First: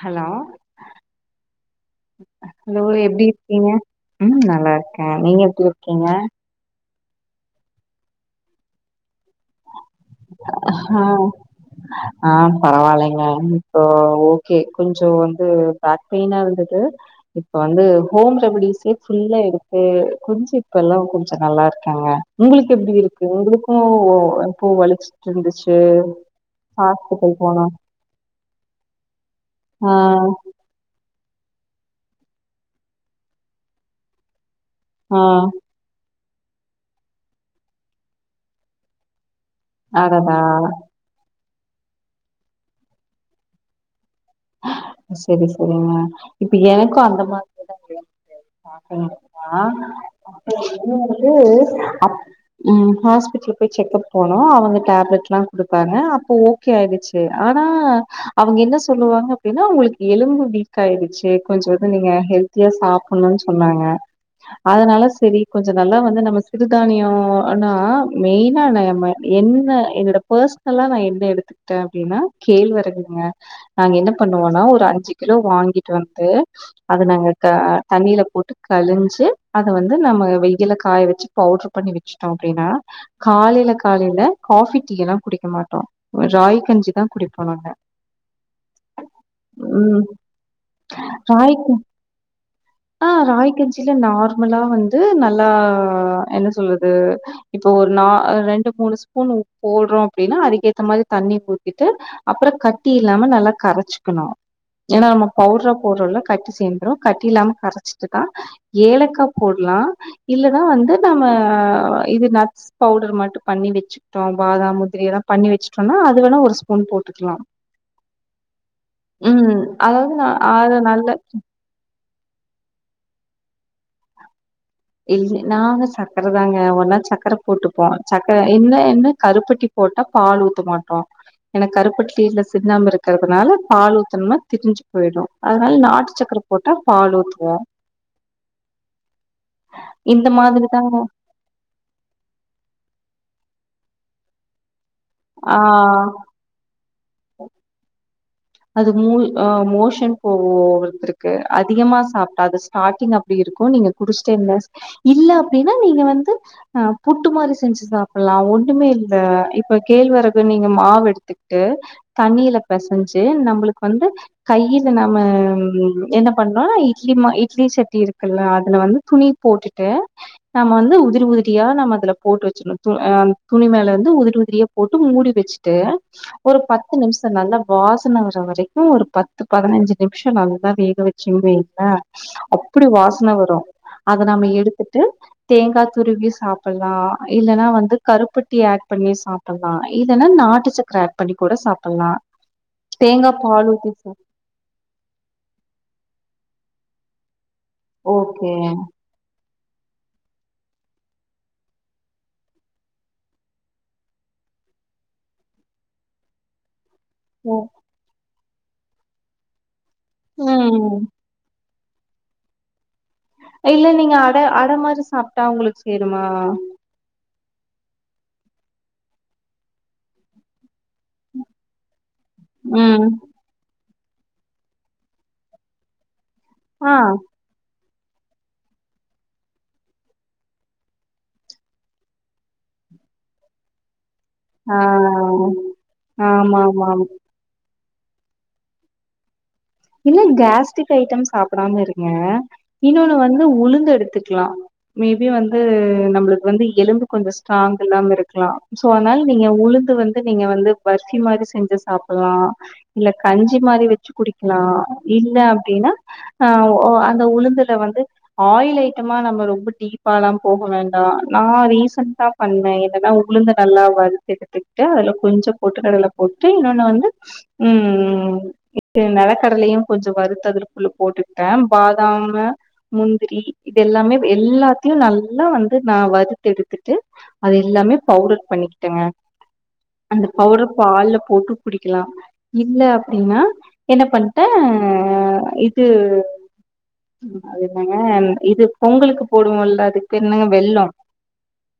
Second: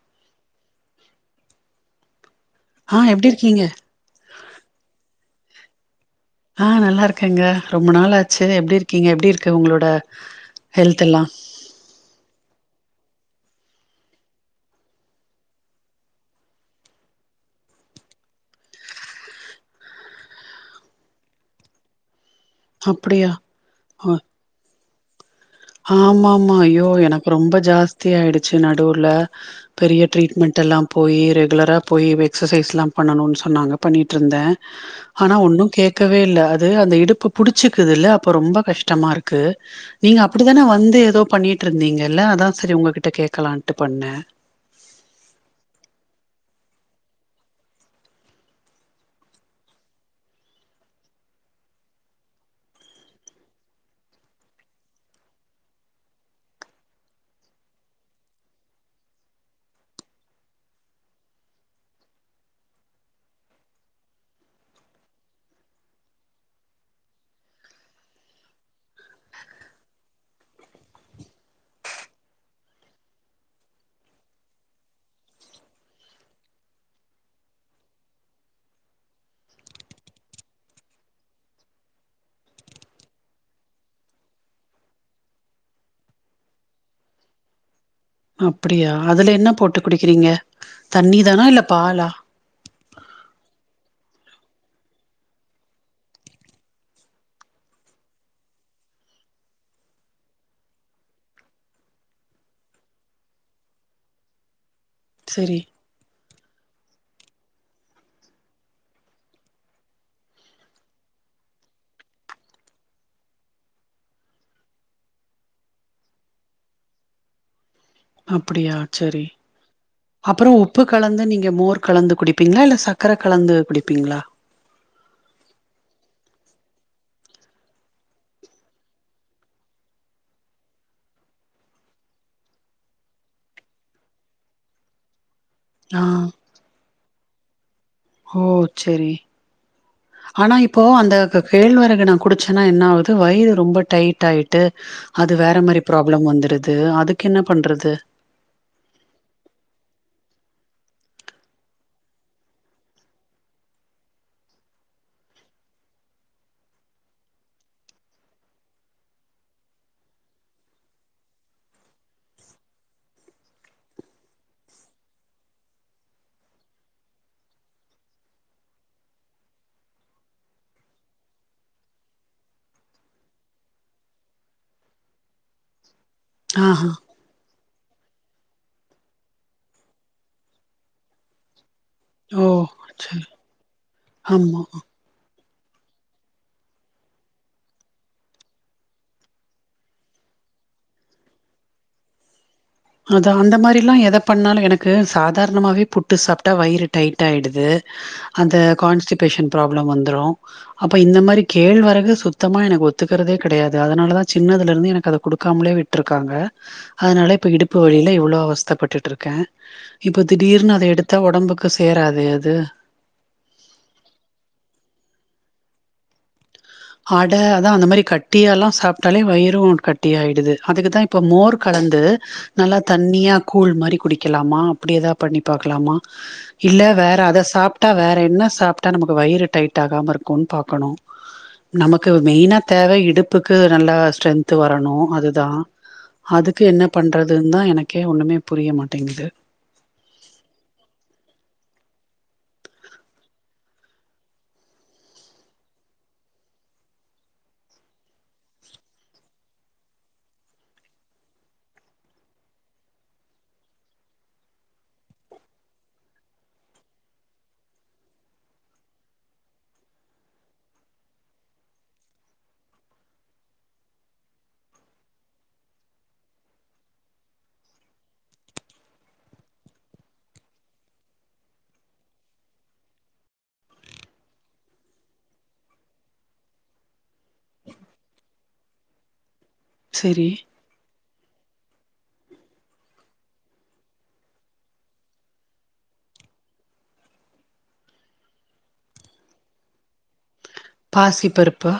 Hello hello எப்டி இருக்கீங்க உம் நல்லா இருக்கேன் நீங்க எப்டி இருக்கீங்க ஆ நல்லா இருக்கேங்க ரொம்ப நாளாச்சு எப்டி இருக்கீங்க எப்படி இருக்கு உங்களோட ஹ ஹெல்த் எல்லா? ஆ பரவாயில்லை இப்போ ஓகே கொஞ்சம் வந்து பேக் பெயினா இருந்தது இப்ப வந்து ஹோம் ரெமடிஸே ஃபுல்லா எடுத்து கொஞ்சம் இப்ப எல்லாம் கொஞ்சம் நல்லா இருக்காங்க உங்களுக்கு எப்படி இருக்கு அப்டியா? உங்களுக்கும் அ இப்போ வலிச்ச ஆமாமா ஐயோ எனக்கு ரொம்ப போனோ ஜாஸ்தி ஆயிடுச்சு நடுர்ல ஆ பெரிய ட்ரீட்மெண்ட் எல்லாம் போயி ரெகுலராக போய் எக்ஸசைஸ் எலாம் பண்ணணும்ன்னு சொன்னாங்க பண்ணிட்டு இருந்தேன் ஆ ஆனா ஒன்னும் கேக்க இல்ல அது அந்த இடுப்பு புடிச்சுக்குதுல் அப்ப ரொம்ப கஷ்டமா இருக்கு [unintelligible] நீங்க அப்ப அடடா அப்படிதானே வந்து ஏதோ பண்ணிட்டு இருந்தீங்கல்ல அதான் சரி உங்ககிட்ட கேட்கலான்ட்டு பண்ணேன் சரி சரிங்க இப்ப எனக்கும் அந்த [unintelligible] ஹாஸ்பிட்டல் போய் செக்கப் போனம் அவங்க டேப்லெட் எல்லாம் குடுத்தாங்க அப்ப ஓகே ஆயிடுச்சு ஆனா அவங்க என்ன சொல்லுவாங்க அப்படினா உங்களுக்கு எலும்பு வீக் ஆயிடுச்சு கொஞ்ச இது நீங்க ஹெல்த்தியா சாப்புடணும்னு சொன்னாங்க அதனால சரி கொஞ்சம் நல்லா வந்து நம்ம சிறுதானியம் ஆனா மெய்னா என்ன என்னோட பர்சனலா நா என்ன எடுத்துக்கிட்டேன் அப்படின்னா கேள்விரகுங்க பண்ணுவோம்னா ஒரு அஞ்சு கிலோ வாங்கிட்டு வந்து அதை நாங்க தண்ணியில போட்டு கழிஞ்சு அதை வந்து நம்ம வெயில காய வச்சு பவுடர் பண்ணி வச்சுட்டோம் அப்படின்னா காலையில காலையில காபி டீயெல்லாம் குடிக்க மாட்டோம் ராகி கஞ்சிதான் குடிப்போம் நாங்க [unintelligible] அப்படியா அதுல என்ன போட்டு ம் குடிக்கிறீங்க தண்ணி தானா ராகி இல்ல பாலா ஆ ராகி கஞ்சில நார்மலா வந்து நல்லா என்ன சொல்றது இப்ப ஒரு நா ரெண்டு மூணு ஸ்பூன் போடுறோம் அப்படின்னா அதுக்கேத்த மாரி தண்ணி ஊத்திட்டு அப்புறம் கட்டி இல்லாம நல்லா கரைச்சுக்கணும் ஏன்னா நம்ம சரி. பவுடர் ஆ போட்ரோம்ல கட்டி சேந்துரு கட்டி இல்லாம கரச்சிட்டுதா ஏலக்கா போட்லா இல்லன்னா வந்து நம்ம இது நட்ஸ் பவுடர் மட்டு பண்ணி வெச்சுக்ட்டோ பாதாம் முந்திரி இதாம் பண்ணி வச்சுட்டோன்னா அது வேணா ஒரு ஸ்பூன் போட்டுக்லா அப்டியா சரி நா அப்பறொ அது உப்பு நல்ல கலந்து நீங்க மோர் கலந்து குடிப்பீங்ளா இல்ல சக்கர கலந்து குடிப்பீங்ளா இல் நாங்க சக்கரதாங்க ஒரு நாள் சக்கர போட்டுப்போ சக்கர என்ன என்ன கருப்பட்டி போட்டா பால் ஊத்த மாட்டோ ஏன்னா கருப்பட்டில சுண்ணாம்பு இருக்கறதுனால பால் ஊத்துனா திரிஞ்சி போய்டு அதனால ஆ நாட்டுச்சக்கர போட்டா பால் ஊத்துவோ ஓ செரி இந்த ஆனா மாதிரி இப்போ தாங்க அந்த க கேழ்வரகு நா குடிச்சனா என்னா ஆவ்து வயிறு ரொம்ப டைட் ஆய்ட்டு அது வேற ஆ மாரி ப்ராப்ளம் வந்துருது அதுக் க்கு என்ன பண்றது அது மூல் அ மோஷன் [unintelligible] இருக்கு அதிகமா சாப்ட்டா அது ஸ்டார்ட்டிங் அப்டி இருக்கு நீங்க குடிச்ட்டே இருந்தா இல்ல அப்டின்னா நீங்க வந்து அ புட்டு மாரி செஞ்சு சாப்புல்லா ஒண்ணுமே இல்ல இப்ப கேழ்வரகு நீங்க மாவு எடுத்துக்கிட்டு தண்ணில பெசஞ் சி நம்ப்ளுக் வந்து கையில நம்ம என்ன பண்ணுனா இட்லி ம இட்லி சட்டி இருக்குல்ல அதுல வந்து துணி போட்டுட்டு நம்ம வந்து உதிரி உதிரியா நம்ம அதுல போட்டு வச்சிட்ணு து ஆ துணி மேல வந்து உதிரி உதிரியா போட்டு மூடி வச்சிட்டு ஒரு ஆஹா பத்து நிமிஷொ நல்லா வாசன வர்ற வரைக்கு ஒரு பத்து பதினஞ்சு நிமிஷொ நல்லா வேக வச்சீங் வைங்களே ஓ அப்டி சரி வாசன வரு அத நம்ம ஆமா எடுத்துட்டு தேங்கா துருவியு சாப்புல்லா இல்லனா வந்து கருப்பட்டி ஆட் பண்ணியு சாப்புல்லா இல்லைன்னா நாட்டு சக்கர ஆட் பண்ணிக் கூட சாப்புல்லா அது அந்த மாரிலா எதப் பண்ணாலு எனக்கு சாதாரணமாவே புட்டு சாப் டா வயிறு டைட் ஆய்டு து ஓகே அந்த கான்ஸ்டிபேஷன் ப்ராப்ளம் வந்த்ரு அப்ப இந்த மாரி கேழ்வரகு சுத்தமா எனக்கு ஒத்துக்குறதே கடையாது அதனாலதா சின்னதுலருந்து எனக்கு அத குடுக்காமலே விட்ருக்காங்க அதனால இப்ப இடுப் வெயில்ல இவ்ளோ அவஸ்தப்பட்டுட்டு இருக்க இப்ப திடீர்னு அத ம் எடுத்தா ஒடம்புக் க்கு சேராதே அது இல்ல நீங்க அட அட மாரி சாப்ட்டா உங்களுக்கு சேருமா அட அதா அந்த மாரி கட்டியால்லா சாப்ட்டாலே வயிறு கட்டியாய்டுது அதுக்குதா இப்போ மோர் கலந்து நல்லா ம் தண்ணியா கூழ் மாறி குடிக்கெலாமா அப்டி ஏதா பண்ணி பாக்கலாமா இல்ல ஆ வேற அத சாப் சாப்டா வேற என்ன சாப்ட்டா நமக்கு வயிறு டைட் ஆகாம இருக்குன் பாக்கணு நமக்கு மெய்னா தேவ இடுப்புக்கு நல்லா ஸ்ட்ரென்த் ஆ வரணு அதுதா ஆமா அதுக்கு என்ன ஆமா ஆமா பண்றதுன்தா எனக் க்கே ஒண்ணுமே புரிய மாட்டேங்கிது இல்ல கேஸ்ட்ரிக் ஐட்டம் சாப்புடாம இருங்க இன்னொன்னு வந்து உளுந்து எடுத்துக்லா மே பி வந்து நம்ளுக்கு வந்து எலும்பு கொஞ்சொ ஸ்ட்ராங் இல்லாம இருக்லா சோ அத்னால் நீங்க உளுந்து வந்து நீங்க வந்து பர்ஃபி மாரி செஞ்சு சாப்புல்லா இல்ல கஞ்சி மாரி வச்சு குடிக் நா இல்ல அப்டினா அஹ் அந்த உளுந்துல வந்து ஆயில் ஐட்டமா நம்ம ரொம்ப டீப்பாலாம் போக வேண்டாம் நான் ரீசன்டா பண்ணே என்னன்னா உளுந்து நல்லா வருத்து எடுத்துக்கிட்டு அதுல கொஞ்சம் பொட்டுக்கடலை போட்டு இன்னொன்னு வந்து உஹம் நிலக்கடலையும் கொஞ்சம் வருத்து அதுக்குள்ள போட்டுக்கிட்டே பாதாமு முந்திரி இது எல்லாமே எல்லாத்தையும் நல்லா வந்து நான் வருத்து எடுத்துட்டு அது எல்லாமே பவுடர் பண்ணிக்கிட்டேங்க அந்த செரி பவுடர் பால்ல போட்டு குடிக்கலாம் இல்ல அப்படின்னா என்ன பண்ணிட்ட இது அது என்னங்க இது பொங்கலுக்கு போடுவோல்ல அதுக்கு பேரு என்னங்க வெல்லம் பாசி பருப்பா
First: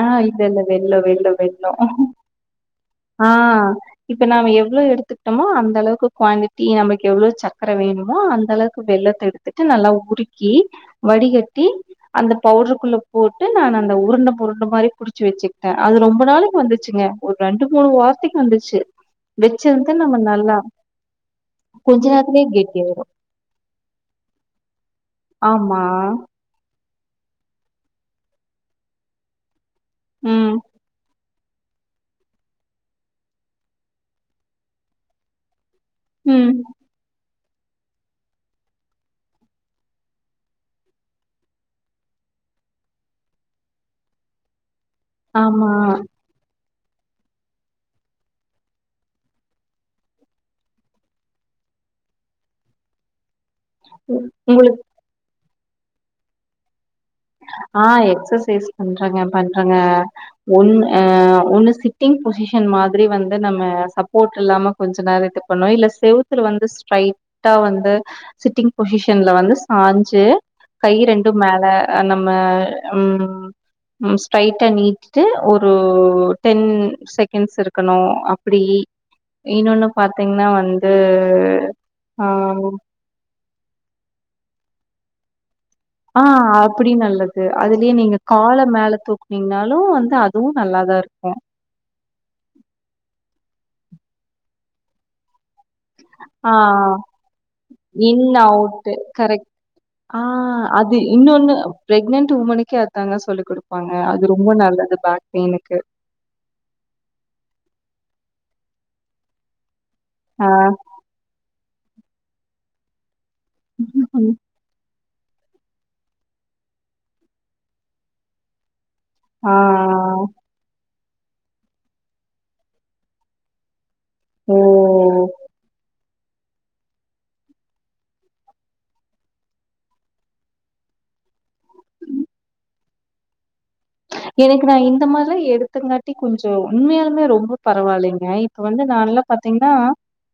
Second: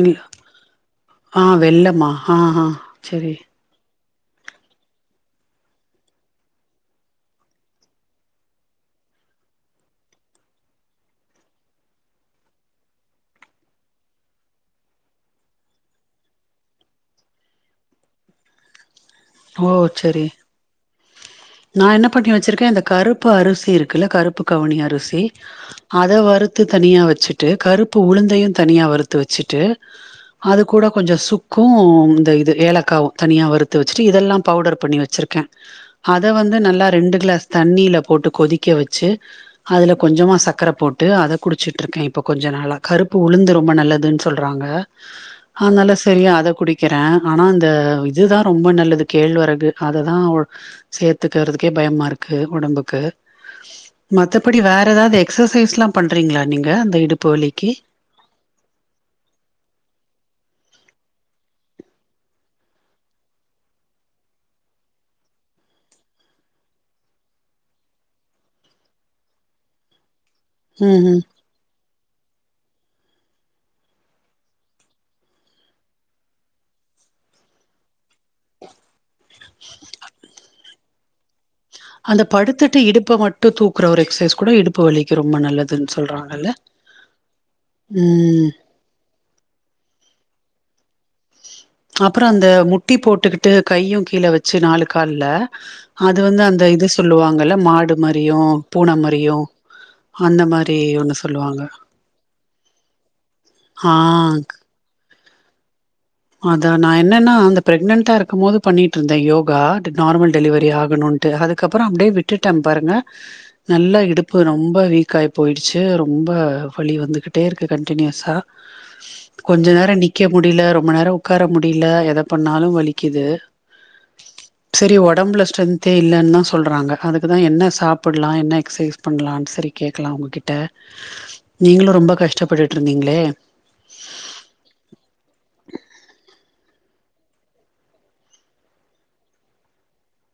இல் இது இல்ல வெல்லம் வெல்லோ ஆ வெல்லம் வெள்ளமா ஆ ஆ செரி ஆஹ் இப்ப நாம எவ்வளவு எடுத்துக்கிட்டோமோ அந்த அளவுக்கு குவாண்டிட்டி நமக்கு எவ்வளவு சக்கரை வேணுமோ அந்த அளவுக்கு வெல்லத்தை எடுத்துட்டு நல்லா உருக்கி வடிகட்டி அந்த பவுடருக்குள்ள போட்டு நான் அந்த உருண்ட புருண்ட மாதிரி புடிச்சு வச்சுக்கிட்டேன் அது ரொம்ப நாளைக்கு வந்துச்சுங்க ஒரு ரெண்டு மூணு வாரத்துக்கு வந்துச்சு வச்சிருந்து நம்ம நல்லா நான் கொஞ்ச என்ன பண்ணி நேரத்துலயே வச்சிருக்கேன் இந்த கெட்டியாயிரு கருப்பு அரிசி இருக்குல்ல கருப்பு கவனி அரிசி ஆமா அத வறுத்து தனியா வச்ச வச்சுட்டு கருப்பு உளுந்தையும் தனியா வறுத்து வச்சிட்டு ம் அது கூட கொஞ்சம் சுக் க்கும் இந்த இது ஏலக்காவு தனியா வறுத்து வச்சுட்டு இதெல்லாம் பவுடர் பண்ணி வச்சிருக்கேன் அத ம் வந்து நல்லா ரெண்டு கிளாஸ் தண்ணியில் போட்டு கொதிக்க வச்சு அதில் கொஞ்சமா சர்கக்கரை போட்டு அதை குடிச்சட்டுருக்கேன் இப்போ கொஞ்ச நாளாக கருப்பு உளுந்து ரொம்ப நல்லதுன்னு சொல்றாங்க ஆமா ஆனால சரி அதை குடி வைக்கிறேன் ஆனா அந்த இதுதான் ரொம்ப நல்லது கேழ்வரகு அததான் சேர்த்துக்கிறதுக்கே பயமா இருக்கு உடம்புக்கு மத்தபடி உங்களுக்கு வேற ஏதாவது எக்ஸஸ் எக்ஸசைஸ்லாம் பண்றீங்களா நீங்க அந்த இடுப்பு வலிக்கு ஆஹ் எக்ஸசைஸ் பண்றங்க பண்றங்க ஒண்ணு ஒன்று சிட்டிங் பொசிஷன் மாதிரி வந்து நம்ம சப்போர்ட் இல்லாமல் கொஞ்ச நேரம் இது பண்ணோம் இல்லை செவுத்து வந்து ஸ்ட்ரைட்டாக வந்து சிட்டிங் பொசிஷனில் வந்து சாஞ்சு கை ம் ம் ரெண்டும் மேல நம்ம ஸ்ட்ரைட்டா நீட்டுட்டு ஒரு டென் செகண்ட்ஸ் இருக்கணும் அப்படி இன்னொன்னு பாத்தீங்கன்னா வந்து உம் அந்த படுத்துட்டு இடுப்பை மட்டும் தூக்குற ஒரு எக்ஸசைஸ் கூட இடுப்பு வலிக்கு ரொம்ப நல்லது ஆஹ் அப்படி நல்லது அதுலயே நீங்க ம் காலை மேல தூக்குனீங்கன்னாலும் வந்து அதுவும் நல்லாதான் இருக்கு அப்புறம் அந்த முட்டி போட்டுக்கிட்டு கையும் கீழே வச்சு நாலு கால்ல அது வந்து அந்த இது ஆஹ் சொல்லுவாங்கல்ல மாடு இன் மாரியு அவுட் பூன மாரியு கரெக்ட் அந்த மாரி ஆஹ் ஒண்ணு இன்னொன்னு சொல்லுவாங்க பிரெக்னெண்ட் ஒமெண்கே அதாங்க சொல்லிகடுப்பாங்க ஆ அது ரொம்ப நல்லது அது பாக் பெய்னுக்கு அத நான் என்னன்னா அந்த பிரெக்னன்டா இருக்கும் போது பண்ணிட்டு இருந்தேன் யோகா நார்மல் ஆ டெலிவரி ஆகணும்ட்டு அதுக்கு அதுக்கப்புறம் அப்படியே விட்டுடென் பாருங்க நல்லா இடுப்பு ரொம்ப வீக் காய் போயிடுச்சு ரொம்ப வலி வந்துகிட்டே இருக்கு கன்டினியூஸா ஆ கொஞ்ச நேரம் நிக்க முடியல ரொம் ரொம்ப நேரம் உட்கார முடியல எதை பண்ணாலும் வலிக்குது ஓ! சரி ஒடம்புல ஸ்டெந்தே இல் இல்லன்னு தான் சொல்றாங்க அதுக்குதான் என்ன சாப்புடலாம் என்ன எக்சசைஸ் பண்ணலாம் சரி கேக்கலாம் உங்ககிட்ட நீங்களும் ரொம்ப கஷ்டப்பட்டுட்டு இருந்தீங்களே எனக்கு நான் இந்த மாரிலாம் எடுத்துங்காட்டி கொஞ்சம் உண்மையாலுமே ரொம்ப பரவாயில்லைங்க இப்ப வந்து நான் எல்லாம் பாத்தீங்கன்னா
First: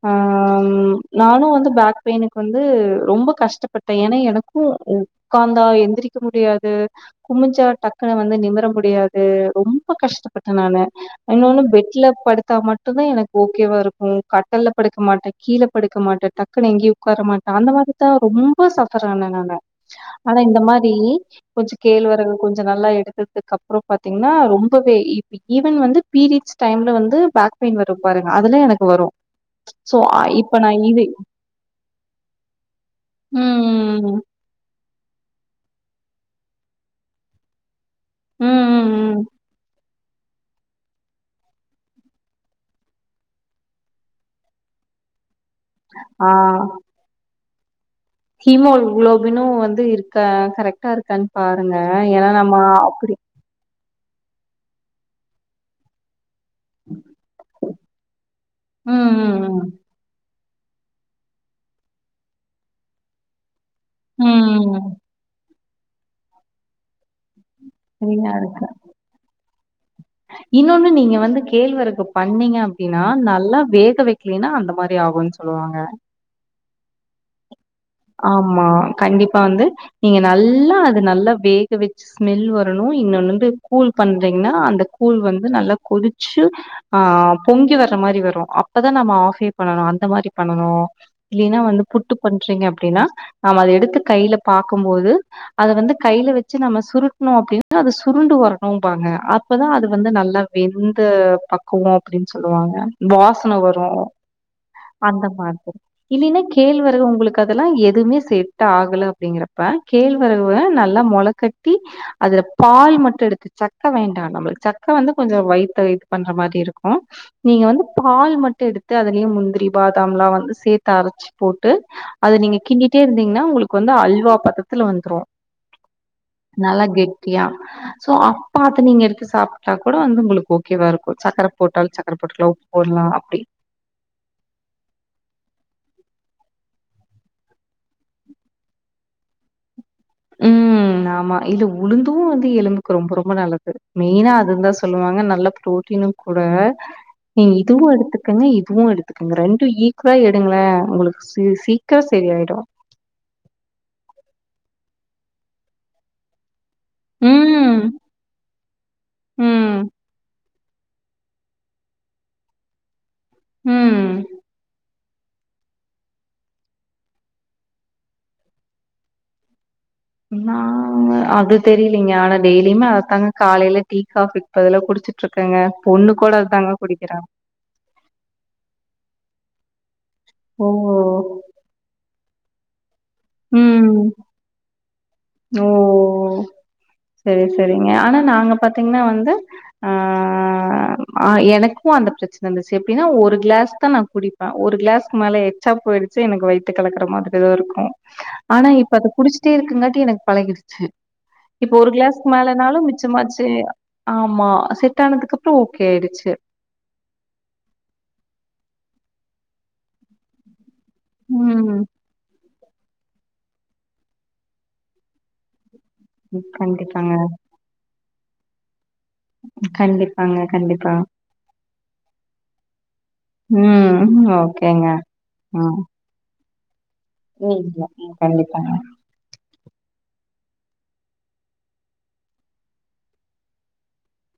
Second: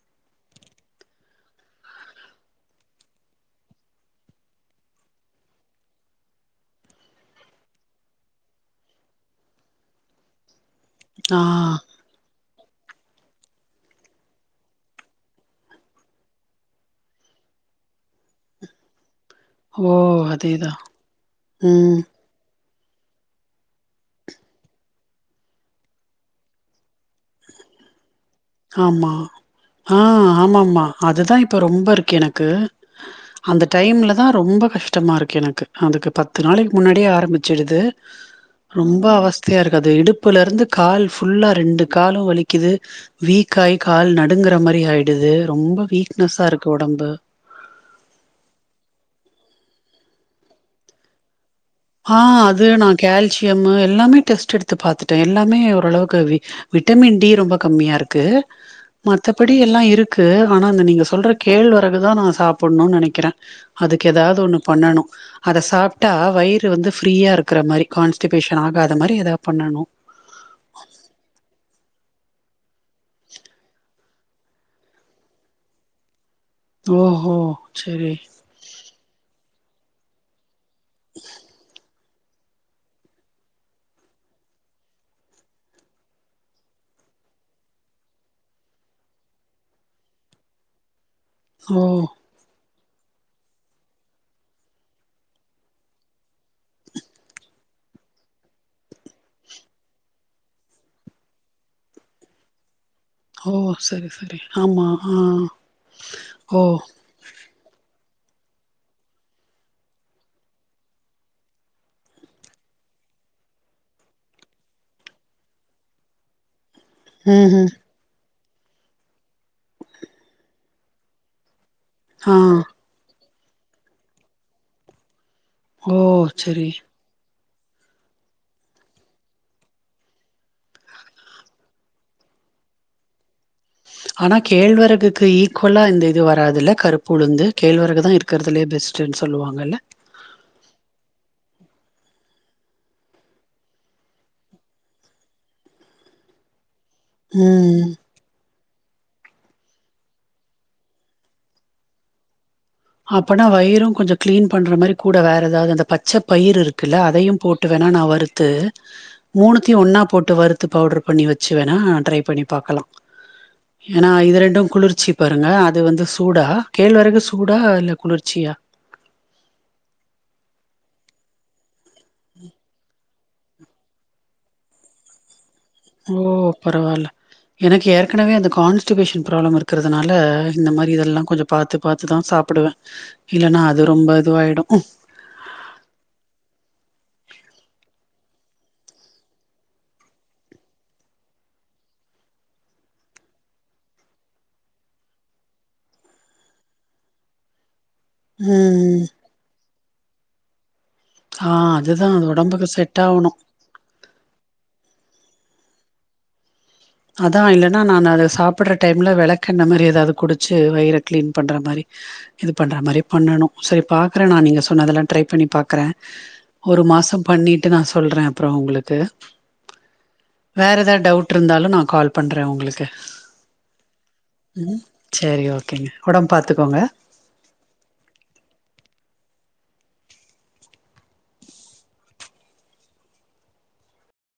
ஆ நானும் வந்து பேக் பெயினுக்கு வந்து ரொம்ப கஷ்டப்பட்டேன் ஏன்னா எனக்கும் உட்காந்தா எந்திரிக்க முடியாது குமிஞ்சா டக்குனு வந்து நிமிர முடியா முடியாது ரொம்ப கஷ்டப்பட்டேன் நானு ஆ என்ன ஒன்ன பெட்ல படுத்தா மட் ம தான் எனக்கு ஓகேவா இருக்கும் கட்டல்ல படுக்க மாட்டேன் கீழே படுக்க மாட்டன் டக்குனு எங்கேய உட்கார மாட்டன் அந்த மாரி தான் ரொம்ப சபர் ஓ ஆனா இந்த அதேதா மாரி கொஞ்சம் ம் கேள்வரகு கொஞ்சம் கொஞ்ச நல்லா எடுத்து அதுக்கப்புறம் பாத்தீங்கன்னா ரொம்பவே ஈவன் வந்து பீரியட்ஸ் டைம்ல வந்து பேக் பெயின் வரும் பாருங்க, அதெல்லாம் எனக்கு ஆமா வரும். சோ, ஆ இப்ப ஆமா நான் ஆமா இது அதுதான் இப்ப ரொம்ப இருக்கு எனக்கு ம், அந்த டைம்ல ம், தான் ரொம்ப கஷ்டமா இருக்கு எனக்கு அதுக்கு பத்து நாளைக்கு முன்னாடியே ஆரம்பிச்சிடுது ம், ரொம்ப ம், ம். அவஸ்தையா இருக்கு அது இடுப் இடுப்புல இருந்து கால் ஃபுல்லா ரெண்டு காலும் வலிக்குது வீக்காய் கால் நடுங்கற மாரி ஆயிடுது ரொம்ப வீக்னஸா இருக்கு உடம்பு ஹீமோ குளோபினும் வந்து இருக்க கரெக்ட்டா இருக்கான ஆ அது நான் கால்சியம் எல்லாமே டெஸ்ட் எடுத்து பார்த்துட்டேன் எல்லாமே ஓரளவுக்கு விட்டமின் டி ரொம்ப கம்மியா இருக்கு ம் மத்தபடி ம் எல்லா இருக்கு ஆனா இந்த நீங்க சொல்ற கேழ்வரகுதான் நான் சாப்டணும்னு நினைக்கிறேன் அதுக்கு ஏதாவது ஒண்ணு ம் ம் பண்ணணும் அதை சாப்ட்டா வயிர் வந்து ஃப்ரீயா இருக்கு இருக்கற மாரி சரியா இருக்கு. கான்ஸ்டிபேஷன் ஆகாத மாரி ஏதாவது பண்ணணும் இன்னொன்னு நீங்க வந்து கேள்வறகு பண்ணீங்க அப்படின்னா நல்லா வேக வக்கலனா அந்த மாரி ஆகும்ன்னு சொல்லுவாங்க ஓ ஓ ஆமா கண்டிப் பா வந்து நீங்க நல்ல எல்லாம் அது நல்லா வேக வச் ஸ்மெல் வரணு இன்னொன்னு வந்து கூல் பண்றீங்கன்னா அந்த கூல் வந்து நல்லா கொதிச்சு ஆஹ் பொங்கி வர்ற மாரி வரு அப்பதா நம்ம ஆஃப்பே பண்ணணு அந்த மாதிரி பண்ணணு இல்ல னா ஓ! வந்து புட்டு பண்றீங்க அப்டின்னா, நாம அத எடுத்து கையில பாக்கும்போது, அத வந்து கையில வெச்சு நம்ம சுருட்டணோ அப்டின்னா அது சுருண்டு வரணுபாங்க. அப்பதா அது வந்து நல்லா வெந்து பக்குவோ அப்டின்னு சொல்லுவாங்க. ஓ! வாசன வரு சரி, சரி. ஆமா. ஆ. அந்த மாதிரி இல்லன்னா ஓ! கேள்வரகு உங்களுக்கு எதுமே செட் ஆகல அப்பிடிங்கறப்ப கேழ்வரவ நல்லா மொள கட்டி அதுல பால் மட்டு எடுத்து சக்க வேண்டா நம்மலுக் சக்க வந்து கொஞ்சோ வயித்த இது பண்ற மாரி இருக்கு ம் நீங்க ம்ஹ்ம். வந்து பால் ம ட் எடுத்து அதுலயே முந்திரி பாதாம் லா வந்து சேத்து அரச்சு போட்டு அது ஆ. நீங்க கின்டீட்டே இருந் தீங்ன்னா உங்களுக்கு வந்து அல்வா பதத்துல வந்துரு. ஓ செரி சோ அப்பத்த நீங்க எடுத்து சாப்ட்டா கூட வந்து உங்களுக்கு ஓகேவாருக்கு சக்கர போட்டால் சக்கர போட்டுக்கலா உப்பு போடலா அப்டி ஆனா கேழ்வரகுக்கு ஈக்குவலா இந்த இது வராதுல்ல. கருப்புழுந்து, கேழ்வரகுதா இருக்குறதுலயே பெஸ்ட்னு சொல்லுவாங்கல்ல. ம் ஆமா இதூ உளுந்தூ வந்து எலும்புக்கு ரொம்ப ரொம்ப நல்லது. மெயின்னா அது தா சொல்லுவாங்க நல்ல ப்ரோட்டீனு கூட நீ இதுவு ம் எடுத்துக்கங்க. இதுவு எடுத் க்குங்க ரெண்டு ஈக்வலா எடுங்கலே. உங்களுக்கு ச சீக்ர செரி ஆயிடு. அப்பனா வயிரும் கொஞ்சோ கிளீன் பண்ற மாரி கூட வேற ஏதாவுது அந்த பச்ச பயிருக் குல்ல அதயு போட்டு ம். வேணா நா வறுத்து ம். மூனுத்தையு ஒன்னா போட்டு வறு த்து பௌவ்டர் பண்ணி வெச்சு வேணா ட்ரை பண்ணி பாக்கலா. ம். ஏனா இது ரெண்டு குளிர்ச்சி பாருங்க அது வந்து சூடா கேழ்வரகு சூ டா இல்ல குளிர்ச்சியா? நா அது தெ ரிலங்க ஆனா டெய்லியுமா அததுாங்க காலைல டீ காபிக்கிப்பதுலா குடுச்சிட்டு இருக் ஓ பரவால. எனக்கு ஏற்கனவே அந்த கான்ஸ்டிபேஷன் ப்ராப்ளம் இருக் க்றதுனா ல ஓ! இந்த மாதிரி இதெல்லா கொஞ்சோ பாத்து பாத்து தா சா ப்படுவே இல்லன்னா ம். அது ரொம்ப இதுவாயிடு. செரி செரிங்க. ஆனா நாங்க பாத்தீங்கனா வந்து, ஆஹ் ஹ், எனக்கு அந்த பிரச்சன இருந்துச்சு, எப்டினா ஒரு க்ளாஸ் தா நா குடிப்ப. ஒரு க்ளாஸ்க்கு மேல எச்சா போயிடுச்சு எனக்கு வயித்த கலக்கற மாதிரிதா இருக்கு. ஆனா இப்ப ம் அத குடிச்சிட்டே இருக்குறங்காட்டி என பழகிருச்சு. ஆ இப்ப ஒரு அதுதா அது க்ளாஸ்க்கு ஒடம்புக்கு மேலனாலு செட் ஆவணு மிச்சமாச்சு ஆமா ட்டானதுக்கு அப்றோ ஓகே ஆயிடுச்சு அதா இல்லன்னா நானத சாப்பட்ற டைம்ல வெளக்கெண்ண மாரி ஏதாவ்து குடிச்சு வயிற க்ளீன் பண்ற ம் மாரி இது பண்ற மாரி பண்ணணூ சரி பாக்குறே நா நீங்க சொன்னதல்லா ட்ரை பண்ணி பாக்குறே ஒரு கண்டிப்பாங்க. மாசோ பண்ணிட்டு நா ஸ் சொல்றே அப்றோ உங்களுக்கு கண்டிப்பாங்க வேற கண்டிப்பா எதா டவுட் இருந்தாலு நா கால் பண்ற உங்ளுக்கு ம் ஓகேங்க ம் த்துக்கோங்க ம் யா ம் கண்டிப்பாஙக